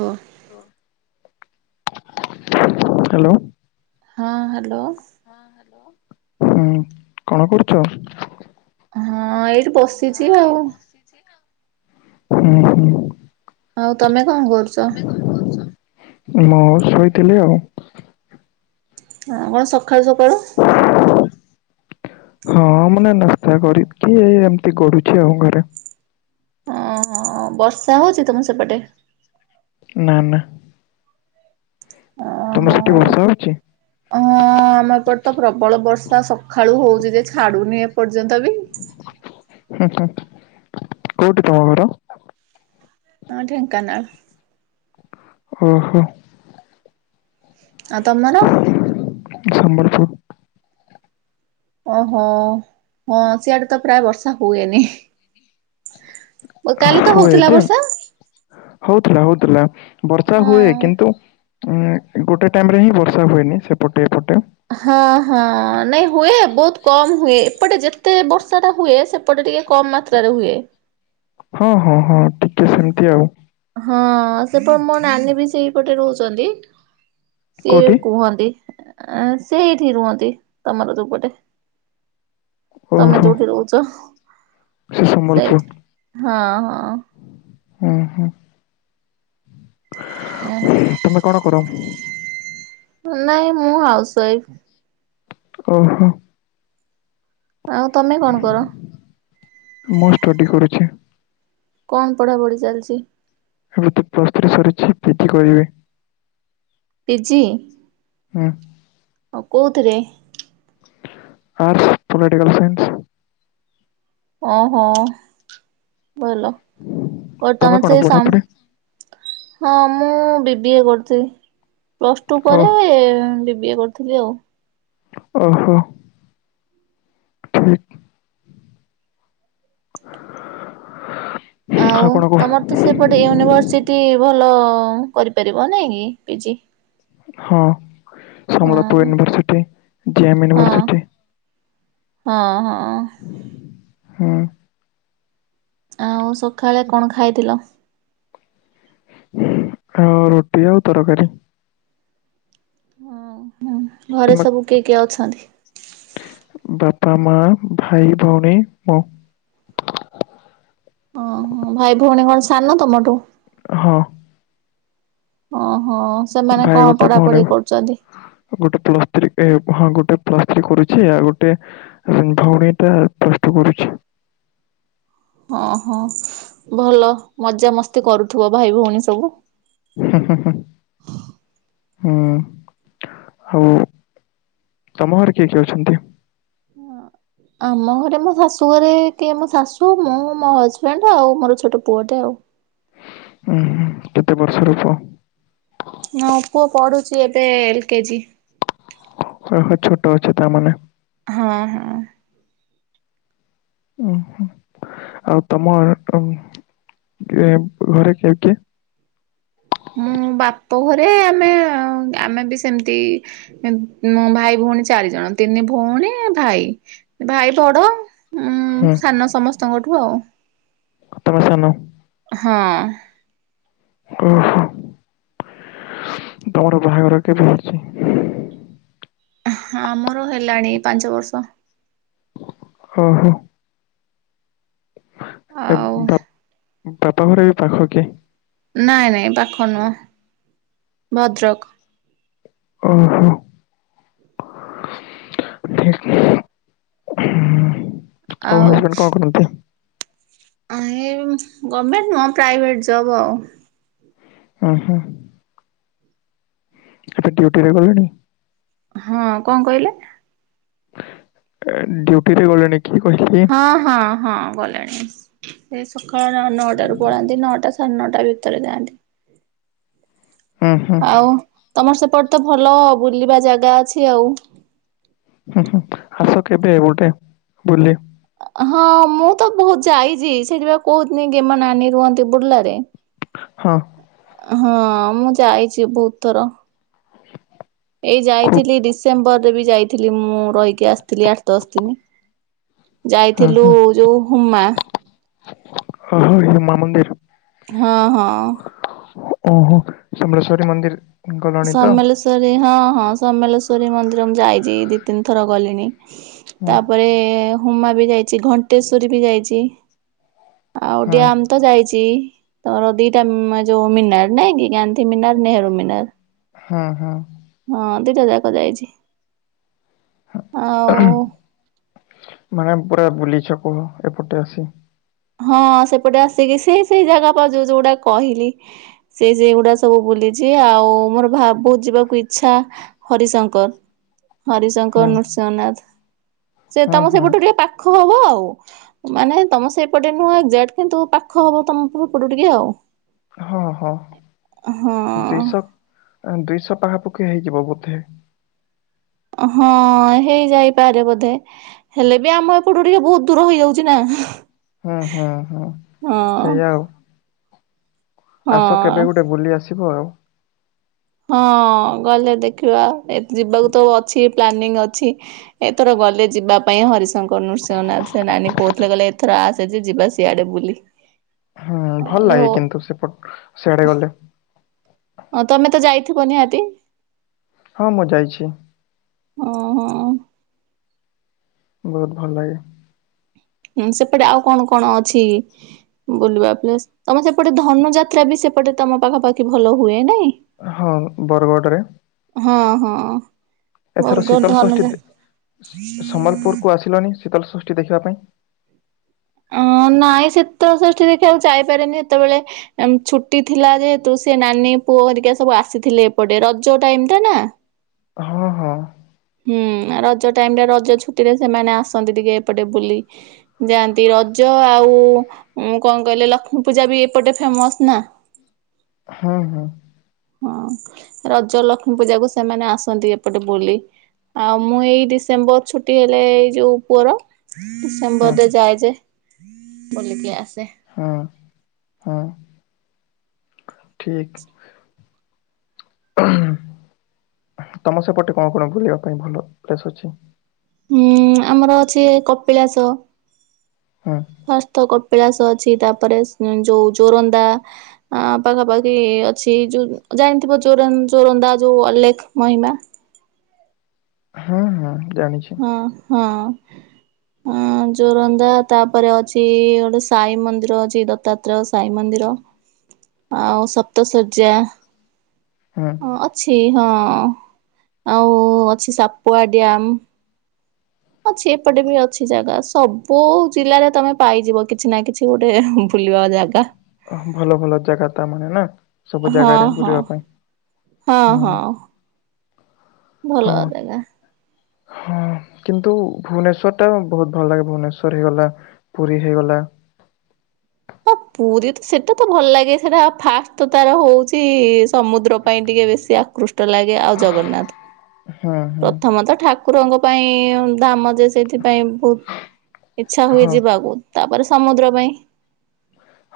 ଓ hello. ହଁ hello. ହୁଁ କଣ କରୁଛ? ହଁ ଏଇଠି ବସିଛି ଆଉ। ହୁଁ ହୁଁ। ଆଉ ତମେ କଣ କରୁଛ? ମୁଁ ଶୋଇଥିଲି ଆଉ। ହଁ ମ ସଖାଳୁ ସକାଳୁ କିଛି କହିନାହାନ୍ତି ହଁ ମାନେ ନସ୍ତା କରିକି ଏମିତି ଗଡୁଛି ଆଉ ଘରେ। ଅହୋ ବର୍ଷା ହଉଛି ତମ ସେପଟେ? ନା ନା। ତମ ଓହୋ ସେଠି ବର୍ଷା ହଉଛି? ହଁ ଆମ ଏପଟ ତ ପ୍ରବଳ ବର୍ଷା ସକାଳୁ ହଉ ଛି ଜେ ଛାଡୁନି ଏପର୍ଯ୍ୟନ୍ତ ବି। ହୁଁ ହୁଁ କୋଉଠି ତମ ଘର? ହଁ ଢେଙ୍କାନାଳ। ଓହୋ। ଆଉ ତମର? ହୁ ଓହୋ ହଁ ସିଆଡେ ତ ପ୍ରାୟେ ବର୍ଷା ହୁଏନି। ଓ କାଲି ତ ହୋଉଥୁଲା ବର୍ଷା। ହୋଉଥୁଲା ହୋଉଥୁଲା ବର୍ଷା ହଁ। ହୁଏ କିନ୍ତୁ ଉଁ ଗୋଟେ ଟାଇମ୍‌ରେ ହିଁ ବର୍ଷା ହୁଏନି ସେପଟେ ଏପଟେ। ହଁ ହଁ ନାଇଁ ହୁଏ ବୋହୁତ୍ କମ୍ ହୁଏ ଏପଟେ ଯେତେ ବର୍ଷାଟା ହୁଏ ସେପଟେ ଟିକେ କମ ମାତ୍ରାରେ ହୁଏ। ହଁ ହଁ ହଁ ଟିକେ ସେମତି ଆଉ। ହଁ ସେପ ମୋ ନାନୀ ବି ସେଇପଟେ ରହୁଚନ୍ତି ସିଏ କୋଉଠି? କୁହନ୍ତି। ଆ ଆଁ ସେଇଠି ରୁହନ୍ତି ତମର ଯୋଉପଟେ। ତମେ ଓହୋ ଯୋଉଠି ରହୁଚ। ସେ ସମ୍ବଲପୁର ସେଇଠି ହଁ ହଁ। ଉଁ ହୁଁ। ତମେ କଣ କର? ଉଁ ନାଇଁ ମୁଁ ହାଉସ୍ ୱାଇଫ୍। ଓହୋ। ଆଉ ତମେ କଣ କର? ମୁଁ ଷ୍ଟଡ଼ି କରୁଛି। କଣ ପଢ଼ାପଢ଼ି ଚାଲଚି? ଏବେ ତ ପ୍ଲସ୍ ଥ୍ରୀ ସରିଛି ପିଜି କରିବି। ପିଜି? ହୁଁ। ଆଉ କୋଉଥିରେ? Arts political science. ଓହୋ। ଭଲ ଓ ତମେ ତମର କଣ ସେଇ ସମ୍ ପଢ଼ାପଢ଼ି ହଁ ମୁଁ ବିି ବି ଏ କରଥିଲି ପ୍ଲସ୍ ଟୁ ଓ ପରେ ଏ ବି ବିଏ କରଥିଲି ଆଉ। ଓହୋ ଠିକ୍। ଅହୋ ଆଉ ତମର ତ ସେପଟେ ୟୁନିଭର୍ସିଟି ଭ ଲ କରିପାରିବ ନାଇଁ କି ପିଜି। ହଁ ହଁ ସମ୍ବଲପୁର ୟୁନିଭର୍ସିଟି, ଜେ ଏମ୍ ହଁ ୟୁନିଭର୍ସିଟି। ହଁ ହଁ। ହୁଁ। ଆଉ ସଖାଳେ କଣ ଖାଇଥିଲ? ଖାଅ ରୁଟି ଆଉ ତରକାରୀ। ହଁ ହଁ ଘରେ ତୁମେ ସବୁ କିଏ କିଏ ଅଛନ୍ତି? ବାପା, ମା, ଭାଇ, ଭୋଉଣୀ ମୁଁ। ହୁଁ ଭାଇ, ଭୋଉଣୀ କଣ ସାନ ତମଠୁ? ହଁ। ଓହୋ ସେମାନେ ଭାଇ କଣ ଗୋଟେ ଭଉଣୀ ପଢାପଢି କରୁଚନ୍ତି? ଗୋଟେ ପ୍ଲସ୍ ଥ୍ରୀ ଏ ହଁ ଗୋଟେ ପ୍ଲସ୍ ଥ୍ରୀ କରୁଛି ଆଉ ଗୋଟେ ହୁଁ ଭୋଉଣୀଟା ପ୍ଲସ୍ ଟୁ ପଢୁଛି। [inaudible] ଓହୋ ଭଲ ମଜା ମସ୍ତି କରୁଥୁବ ଭାଇ, ଭୋଉଣୀ ସବୁ। ହୁଁ ହୁଁ ହୁଁ। ହୁଁ ହୋଉ ତମ ଘରେ କିଏ କିଏ ଅଛନ୍ତି? [inaudible] ଆମ ଘରେ ମୋ ଶାଶୁ ଘରେ କି ମୋ ଶାଶୁ, ମୁଁ, ମୋ ହଜବେଣ୍ଡ, ଆଉ ମୋର ଛୋଟ ପୁଅଟେ ଆଉ। ଉହୁଁ କେତେ ବର୍ଷର ପୁଅ? ମୋ ପୁଅ ପଢୁ଼ଚି ଏବେ ଏଲ୍ କେ ଜି। ହଁ ହଁ ଛୋଟ ଅଛ ତା ମାନେ। ହଁ, ହଁ। ହୁଁ, ହୁଁ, ଆଉ ତମ [unintelligible] ଆଡ଼େ। [unintelligible] ଘରେ କିଏ କିଏ? ମୁଁ। ବାପ ଘରେ ଆମେ ଆମେ ବି ସେମିତି ମୋ ଭାଇ, ଭଉଣୀ ଚାରିଜଣ। ତିନି ଭଉଣୀ, ଭାଇ, ଭାଇ ବଡ଼। ଉଁ ହୁଁ ସାନ ସମସ୍ତଙ୍କଠୁ ଆଉ। ତମେ ସାନ। ହଁ। ଓହୋ। ତମର ବାହାଘର କେବେ ହେଉଛି? ହଁ ଆମର ହେଲାଣି ପାଞ୍ଚ ବର୍ଷ। ଓ ହୋ। ଆଉ। ବା ବାପା ଘରେ ଏଇ ପାଖ କି? ନାଇଁ, ନାଇଁ ପାଖ ନୁହ ଭଦ୍ରକ। ଓହୋ। [unintelligible] ଆଉ ହଜବେଣ୍ଡ କଣ ଆଉ କରନ୍ତି? [unintelligible] ଗଭର୍ଣମେଣ୍ଟ ନୁହଁ ପ୍ରାଇଭେଟ ଜବ୍ ଆଉ। ଓ ହୋ। ଏବେ ଡ୍ୟୁଟି ରେ ଗଲେଣି? ହଁ, କଣ କହିଲେ? ଏ ଡ୍ୟୁଟି ରେ ଗଲେଣି? କି କହିଲି ହଁ, ହଁ, ହଁ, ଗଲେଣି। ସେ ସକାଳ ନଅଟା ରୁ ପଳାନ୍ତି ନଅଟା ସାଢ଼େ ନଅଟା ଭିତରେ ଯାଆନ୍ତି। ହୁଁ ହୁଁ ଆଉ ତମର ସେପଟେ ତ ଭଲ ବୁଲିବା ଜାଗା ଅଛି ଆଉ। ହୁଁ, ହୁଁ ଆସ କେବେ ଗୋଟେ ବୁଲି। ହଁ ମୁଁ ତ ବହୁତ ଯାଇଛି ସେଥିପାଇଁ କହୁଥିନି ମୋ ନାନୀ ରୁହନ୍ତି ବୁଲ୍ଲାରେ। ହଁ। ହଁ ମୁଁ ଯାଇଛି ବହୁତ ଥର। ଏଇ ଖୁବ୍ ଯାଇଥିଲି ଡିସେମ୍ବର ରେ ବି ଯାଇଥିଲି ମୁଁ ରହିକି ଆସିଥିଲି ଆଠ ଦଶ ଦିନ। ହଁ ଯାଇଥିଲୁ ହଁ ଯୋଉ ହୁମା ଓହୋ ହୁମା ମନ୍ଦିର। ହଁ ହଁ। ଓହୋ ସମଲେଶ୍ଵରୀ ମନ୍ଦିର୍ ସମଲେଶ୍ଵରୀ ହଁ ହଁ ସମଲେଶ୍ଵରୀ ମନ୍ଦିର ମୁଁ ଯାଇଛି ଏ ଦି, ତିନି ଥର ଗଲିଣି। ହଁ ତାପରେ ହୁମା ବି ଯାଇଛି, ଘଣ୍ଟେଶ୍ଵରୀ ବି ଯାଇଛି। ଆଉ ହଁ ଡାମ ତ ଯାଇଛି ତମର ଦିଟା ଯୋଉ ମିନାର ନାଇଁ କି ଗାନ୍ଧୀ ମିିନାର ନେହେରୁ ମିିନାର ହଁ ହଁ। ହଁ ଦିଟା ଯାକ ଯାଇଛି ଆଉ ମାନେ ପୁରା ବୁଲିଛ କୁହ ଏପଟେ ଆସି ହଁ ସେପଟେ ଆସିକି ସେ ସେଇ ଜାଗା ଯୋଉ ଯୋଉଗୁଡା କହିଲି, ସେ ସେଗୁଡା ସବୁ ବୁଲି ଆଉ ମୋର ଭାରୀ ବହୁତ ଯିବାକୁ ଇଚ୍ଛା ହରିଶଙ୍କର ହଁ ହରିଶଙ୍କର ନୃସିଂହନାଥ ସେ ହଁ ତମ ହଁ ସେପଟୁ ଟିକେ ପାଖ ହବ ଆଉ ମାନେ ତମ ସେ ଏପଟେ ନୁହଁ ଏକ୍ଜାକ୍ଟ କିନ୍ତୁ ପାଖ ହବ ତମ ଏପଟୁ ଟିକେ ଆଉ ହଁ ହଁ ହଁ ଦେଶ ଦୁଇଶହ ପାଖାପାଖି ହେଇଯିବ ବୋଧେ। ହଁ ହେଇଯାଇପାରେ ବୋଧେ ହେଲେ ବି ଆମ ଏପଟୁ ଟିକେ ବହୁତ ଦୂର ହେଇଯାଉଛି ନା। ହୁଁ ହୁଁ ହୁଁ ହଁ ସେଇଆ ଆଉ। ଆସ ହଁ କେବେ ଗୋଟେ ବୁଲି ଆସିବ ଆଉ? ହଁ ଗଲେ ଦେଖିବା ଯିବାକୁ ତ ଅଛି ପ୍ଲାନିଂ ଅଛି ଏଇଥର ଗଲେ ଯିବା ପାଇଁ ହରିଶ ଶଙ୍କର ନୃସିଂହନା ସେ ନାନୀ କହୁଥିଲେ କହିଲେ ଏଥର ଆସେ ଯେ ଯିବା ସିଆଡେ ବୁଲି। ହୁଁ ମୁଁ ଭଲ କହିଲି ଲାଗେ ହଉ କିନ୍ତୁ ସେପଟ ସିଆଡେ ଗଲେ। ହଁ ତମେ ତ ଯାଇଥିବ ନିହାତି? ହଁ ମୁଁ ଯାଇଛି। ଅ ହଁ। ବହୁତ ଭଲ ଲାଗେ। ହୁଁ ସେପଟେ ଆଉ କଣ କଣ ଅଛି ବୁଲିବା ପ୍ଲେସ୍ ତମେ ସେପଟେ ଧନୁଯାତ୍ରା ବି ସେ ସେପଟେ ତମ ପାଖାପାଖି ଭଲ ହୁଏ ନାଇଁ? ହଁ ବରଗଡ଼ରେ। ହଁ ହଁ। ଏଥର ବରଗଡ଼ ଶୀତଳଷଷ୍ଠୀ ଧନୁଯା ସମ୍ବଲପୁରକୁ ଆସିଲନି। ଶୀତଳ ସୃଷ୍ଟି ଦେଖିବା ପାଇଁ? ଅ ନାଇଁ ଶୀତଳଷଷ୍ଠୀ ଦେଖିବାକୁ ଯାଇପାରେନି ସେତେବେଳେ ଛୁଟି ଥିଲା ଯେହେତୁ ସେ ନାନୀ ପୁଅ ହେରିକା ସବୁ ଆସିଥିଲେ ଏପଟେ ରଜ ଟାଇମ ଟା ନା। ହଁ ହଁ। ହୁଁ ରଜ ଟାଇମ ରେ ରଜ ଛୁଟି ରେ ସେମାନେ ଆସନ୍ତି ଟିକେ ଏପଟେ ବୁଲି ଯାଆନ୍ତି ରଜ ଆଉ କଣ କହିଲେ ଲକ୍ଷ୍ମୀ ପୂଜା ବି ଏପଟେ ଫେମସ୍ ନା? [inaudible] ଉଁ ହୁଁ। ହଁ ରଜ ଲକ୍ଷ୍ମୀ ପୂଜାକୁ ସେମାନେ ଆସନ୍ତି ଏପଟେ ବୁଲି। ଆଉ ମୁଁ ଏଇ ଡିସେମ୍ବର ଛୁଟି ହେଲେ ଏଇ ଯୋଉ ପୁଅର ହଁ ଡିସେମ୍ବରରେ ଯାଏ ଯେ ବୁଲିକି ଆସେ। ହଁ। ହୁଁ ଠିକ୍ [inaudible] ତମ ସେପଟେ କଣ କଣ ବୁଲିବା ପାଇଁ ଭଲ ପ୍ଲେସ୍ ଅଛି? ହୁଁ ଆମର ଅଛି କପିଳାସ। ହୁଁ [unintelligible] କପିଳାସ ଅଛି ତାପରେ ଯୋଉ ଜୋରନ୍ଦା ପାଖାପାଖି ଅଛି ଯୋଉ ଜାଣିଥିବ ଚୋରନ୍ଦା ଯୋଉ ଅଲେଖ ମହିମା। ହୁଁ ହୁଁ ଜାଣିଛି ହଁ ହଁ ଜୋରନ୍ଦା ତାପରେ ଅଛି ଗୋଟେ ସାଇ ମନ୍ଦିର ଅଛି ଦତ୍ତାତ୍ରୟ ଶାଇମନ୍ଦିର। ଆଉ ସପ୍ତ ଶର୍ଯ୍ୟା। ହୁଁ ଅଛି ହଁ ଆଉ ଅଛି ସାପୁଆଡ୍ୟାମ। ଅଛି ଏପଟେ ବି ଅଛି ଜାଗା ସବୁ ଜିଲ୍ଲାରେ ତମେ ପାଇଯିବ କିଛି ନା କିଛି ଗୋଟେ ବୁଲିବା ଯାଗା। ଓ ଭଲ ଭଲ ଜାଗା ତା ମାନେ ନା ସବୁ ହଁ ଜାଗାରେ ହଁ ବୁଲିବା ପାଇଁ। ହଁ ହୁଁ ହଁ। ହଁ ଭଲ ଜାଗା। ହଁ। କିନ୍ତୁ ଭୁବନେଶ୍ଵର ଟା ବହୁତ ଭଲ ଲାଗେ ଭୁବନେଶ୍ଵର ହେଇଗଲା ପୁରୀ ହେଇଗଲା। [unintelligible] ପୁରୀ ତ ସେଇଟା ତ ଭଲ ଲାଗେ ସେଇଟା ଫାଷ୍ଟ ତ ତାର ହଉଛି ସମୁଦ୍ର ପାଇଁ ଟିକେ ବେଶୀ ଆକୃଷ୍ଟ। ଛୋଟ ଲାଗେ ଆଉ ଜଗନ୍ନାଥ ହୁଁ ହୁଁ ପ୍ରଥମତଃ ଠାକୁ କୁରଙ୍କ ପାଇଁ ଦାମ ଯେ ସେଇଥିପାଇଁ ବହୁତ ଇଚ୍ଛା ହୁଏ ହଁ ଯିବାକୁ ତାପରେ ସମୁଦ୍ର ପାଇଁ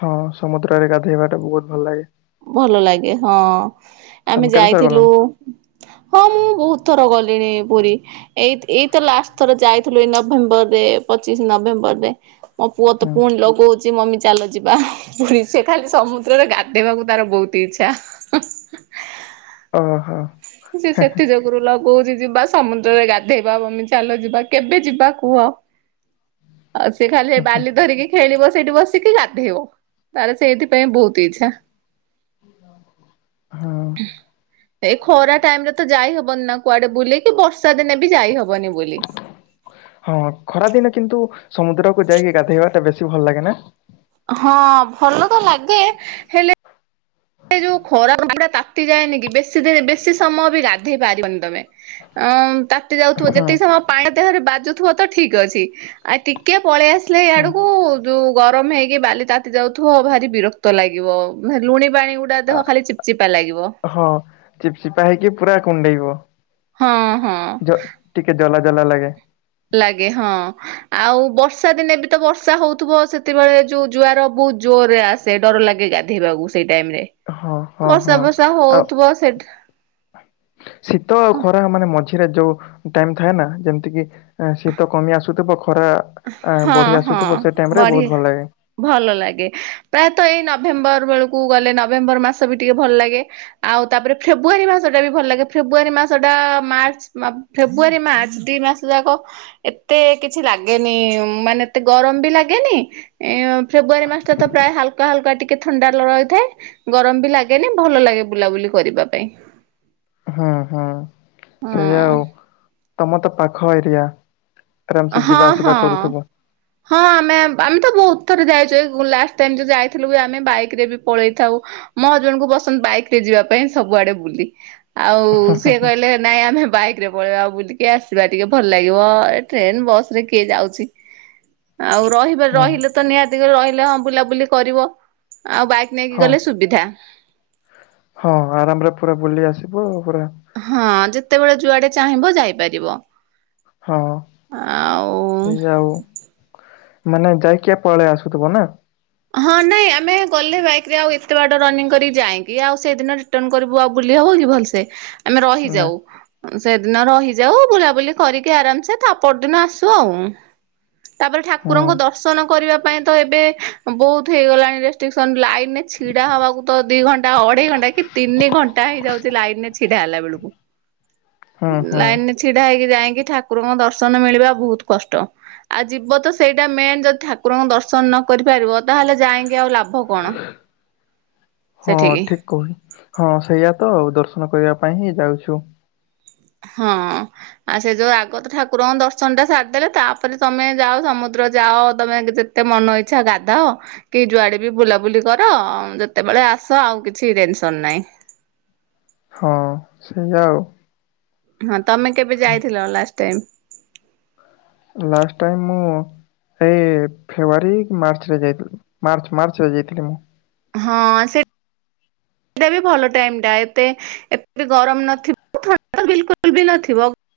ହଁ ସମୁଦ୍ରରେ ଗାଧୋଇବା ଟା ବହୁତ ଭଲ ଲାଗେ ଭଲ ଲାଗେ ହଁ ଆମେ ତମେ କେତେଥର ଯାଇଥିଲୁ ଗଲଣି? ହଁ ମୁଁ ବହୁତ ଥର ଗଲି ପୁରୀ ଏଇ ଏଇତ ଲାଷ୍ଟ ଥର ଯାଇଥିଲୁ ଏଇ ନଭେମ୍ବରରେ ପଚିଶ ନଭେମ୍ବରରେ ମୋ ପୁଅ ତ ହୁଁ ପୁଣି ଲଗଉଛି ମମି ଚାଲ ଯିବା ହି ହି ପୁରି ସେ ଖାଲି ସମୁଦ୍ରରେ ଗା ଦେବାକୁ ତାର ବହୁତ ଇଚ୍ଛା ହ ହ ଓ ହୋ ସେ ସେତେ ଯୋଗୁରୁ ଲଗ କହୁଛି ଯିବା ସମୁଦ୍ରରେ ଗାଧେଇବା ମମି ଚାଲ ଯିବା କେବେ ଯିବା କୁହ? ଆଉ ସେ ଖାଲି ବାଲି ଧରିକି ଖେଳିବ ସେଇଠି ବସିକି ଗାଧୋଇବ ତାର ସେଇଥିପାଇଁ ବହୁତ ଇଚ୍ଛା ଏ ଖରା ଟାଇମ ରେ ତ ଯାଇ ହବନି ନା କୁଆଡେ ବୁଲି ବର୍ଷା ଦିନେ ବି ଯାଇ ହବନି ବୁଲି ହଁ ଖରାଦିନେ କିନ୍ତୁ ସମୁଦ୍ରକୁ ଯାଇକି ଗାଧେଇବା ଟା ବେଶୀ ଭଲ ଲାଗେ ନା ହଁ ଭଲ ତ ଲାଗେ ହେଲେ ସେ ଯୋଉ ଖରା ପଟା ତାତି ଯାଏନି କି ବେଶୀ ଦି ବେଶୀ ସମୟ ବି ଗାଧେଇ ପାରିବନି ତମେ ଅଁ ତାତି ଯାଉଥିବ ହୁଁ ଯେତିକି ସମୟ ପାଣି ଦେହରେ ବାଜୁଥିବ ତ ଠିକ ଅଛି ଆଉ ଟିକେ ପଳେଇ ଆସିଲେ ହୁଁ ଇଆଡକୁ ଯୋଉ ଗରମ ହେଇକି ବାଲି ତାତି ଯାଉଥିବ ଭାରି ବିରକ୍ତ ଲାଗିବ ଲୁଣି ପାଣି ଗୁଡା ଦେହ ଖାଲି ଚିପଚିପା ଲାଗିବ [unintelligible] ହଁ ଚିପଚିପା ହେଇକି ପୁରା କୁଣ୍ଡେଇବ ହଁ ହଁ ଭଲ ଲାଗେ ଲାଗେ ହଁ ଆଉ ବର୍ଷା ଦିନେ ବି ତ ବର୍ଷା ହଉଥିବ ସେତେବେଳେ ଯୋଉ ଜୁଆର ବହୁତ ଜୋରରେ ଆସେ ଡର ଲାଗେ ଗାଧୋଇବାକୁ ସେଇ ଟାଇରେ ହଁ ହଁ ବର୍ଷା ହଁ ବର୍ଷା ଆଉ ହଉଥିବ ସେ ଶୀତ ଆଉ ଖରା ମାନେ ମଝିରେ ଯୋଉ ଟାଇମ୍ ଥାଏ ନା ଯେମତି କି ଶୀତ କମି ଆସୁଥିବ ଖରା ଆ ହଁ ବଢି ହଁ ଆସୁଥିବ ସେ ଟାଇମ ରେ ବଢି ବହୁତ ଭଲ ଲାଗେ। ଭଲ ଲାଗେ ପ୍ରାୟତଃ ଏଇ ନ ନଭେମ୍ବର ବେଳକୁ ଗଲେ ନଭେମ୍ବର ମାସ ବି ଟିକେ ଭଲ ଲାଗେ ଆଉ ତାପରେ ଫେବୃଆରୀ ମାସଟା ବି ଭଲ ଲାଗେ ଫେବୃଆରୀ ମାସଟା ମାର୍ଚ୍ଚ ଫେବୃଆରୀ ମାର୍ଚ୍ଚ ଦି ମାସ ଯାକ ଏତେ କିଛି ଲାଗେ ଲାଗେନି ମାନେ ଏତେ ଗରମ ବି ଲାଗେନି ଫେବୃୁଆାରୀ ମାସ ଟା ତ ପ୍ରାୟ ହାଲକା ହାଲକା ଟିକେ ଥଣ୍ଡା ରହିଥାଏ ଗରମ ବି ଲାଗେନି ଭଲ ଲାଗେ ବୁଲାବୁଲି କରିବା ପାଇଁ ହୁଁ ହୁଁ ହଁ ସେଇଆା ଆଉ ତମ ତ ପାଖ ଏରିଆ ଆରାମ ସେ ହଁ ଯିବା ଆସିବା ହଁ କରୁଥିବ। ହଁ ଆମେ ଆମେ ତ ବହୁତ ତ ଯାଇଯାଇ ଲାଷ୍ଟ ଟାଇମ ଯାଇଥିଲୁ ଆମେ ବାଇକ ରେ ବି ପଳେଇ ଥାଉ ମୋ ହଜବେଣ୍ଡ କୁ ପସନ୍ଦ ବାଇକ ରେ ତ ଯିବା ପାଇଁ ସବୁଆଡେ ବୁଲି ଆଉ ସିଏ କହିଲେ ନାଇଁ ଆମେ ବାଇକ ରେ ପଳେଇବା ବୁଲିକି ଆସିବା ଟିକେ ଭଲ ଲାଗିବ ଟ୍ରେନ ବସ ରେ କିଏ ଯାଉଛି ଆଉ ରହିବ ହୁଁ ରହିଲେ ତ ନିହାତି ରହିଲେ ହଁ ବୁଲାବୁଲି କରିବ ଆଉ ବାଇକ ନେଇକି ହଁ ଗଲେ ସୁବିଧା ହଁ ଆରାମରେ ପୁରା ବୁଲି ଆସିବ ଆଉ ହଁ ଯେତେବେଳେ ଯୁଆଡେ ଚାହିଁବ ଯାଇପାରିବ। ହଁ ଆଉ ସେଇଆ ଆଉ ମାନେ ଯାଇକି ପଳେଇ ଆସୁଥିବ ନା ହଁ ନାଇଁ ଆମେ ଗଲେ ବାଇକ ରେ ଆଉ ଏତେ ବାଟ ରନିଂ କରିକି ଯାଇକି ଆଉ ସେଦିନ ରିଟର୍ଣ କରିବୁ ଆଉ ହବ କି ଭଲସେ ଆମେ ନା ରହିଯାଉ ସେଦିନ ରହିଯାଉ ବୁଲାବୁଲି କରିକି ଆରାମସେ ତା ପରଦିନ ଆସୁ ଆଉ ତାପରେ ହୁଁ ଠାକୁରଙ୍କୁ ଦର୍ଶନ କରିବା ପାଇଁ ତ ଏବେ ବହୁତ ହେଇଗଲାଣି ରେଷ୍ଟ୍ରିକସନ ଲାଇନ ରେ ଛିଡା ହବାକୁ ତ ଦି ଘଣ୍ଟା ଅଢେଇ ଘଣ୍ଟା କି ତିନି ଘଣ୍ଟା ହେଇଯାଉଛି ଲାଇନ ରେ ଛିଡା ହେଲା ବେଳକୁ ହୁଁ ହୁଁ। ଲାଇନ ରେ ଛିଡା ହେଇକି ଯାଇ ଠି ଠାକୁରଙ୍କ ଦର୍ଶନ ମିଳିବା ବହୁତ କଷ୍ଟ। ଆଉ ଯିବ ତ ସେଇଟା ମେନ ଯଦି ଠାକୁରଙ୍କ ଦର୍ଶନ ନ କରିପାରିବ ତାହେଲେ ଯାଇକି ଆଉ ଲାଭ କଣ? ହୋଉ ହଁ ସେଠିକି ଠିକ କହୁ ହଁ ସେଇଆ ତ ଦର୍ଶନ କରିବା ପାଇଁ ହିଁ ଯାଉଛୁ ହଁ ଆଉ ସେ ଯୋଉ ଆଗ ତ ଠାକୁରଙ୍କ ଦର୍ଶନ ଟା ସାରିଦେଲେ ତାପରେ ତମେ ଯାଅ ସମୁଦ୍ ଦ୍ର ଯାଅ ତମେ ଯେତେ ମନ ଇଚ୍ଛା ଗାଧାଅ କି ଯୁଆଡେ ବି ବୁଲାବୁଲି କର ଯେତେବେଳେ ଳେ ଆସ ଆଉ କିଛି ଟେନସନ ନାହିଁ। ହଁ ସେଇଆା ଆଉ। ହଁ ତମେ କେବେ ଯାଇଥିଲ ଲାଷ୍ଟ ଟାଇମ? ଲାଷ୍ଟ ଟାଇମ ମୁଁ ଏଇ ଫେବୃଆାରୀ କି ମାର୍ଚ୍ଚରେ ଯାଇଥିଲି ମାର୍ଚ୍ଚ ମାର୍ଚ୍ଚ ରେ ଯାଇଥିଲି ମୁଁ। ହଁ ସେ ଟା ବି ଭଲ ଟାଇମ୍‌ଟା ଏତେ ଏତ ଗରମ ନଥିବ ଥଣ୍ଡା ତ ବିଲ୍‌କୁଲ ବି ନଥିବ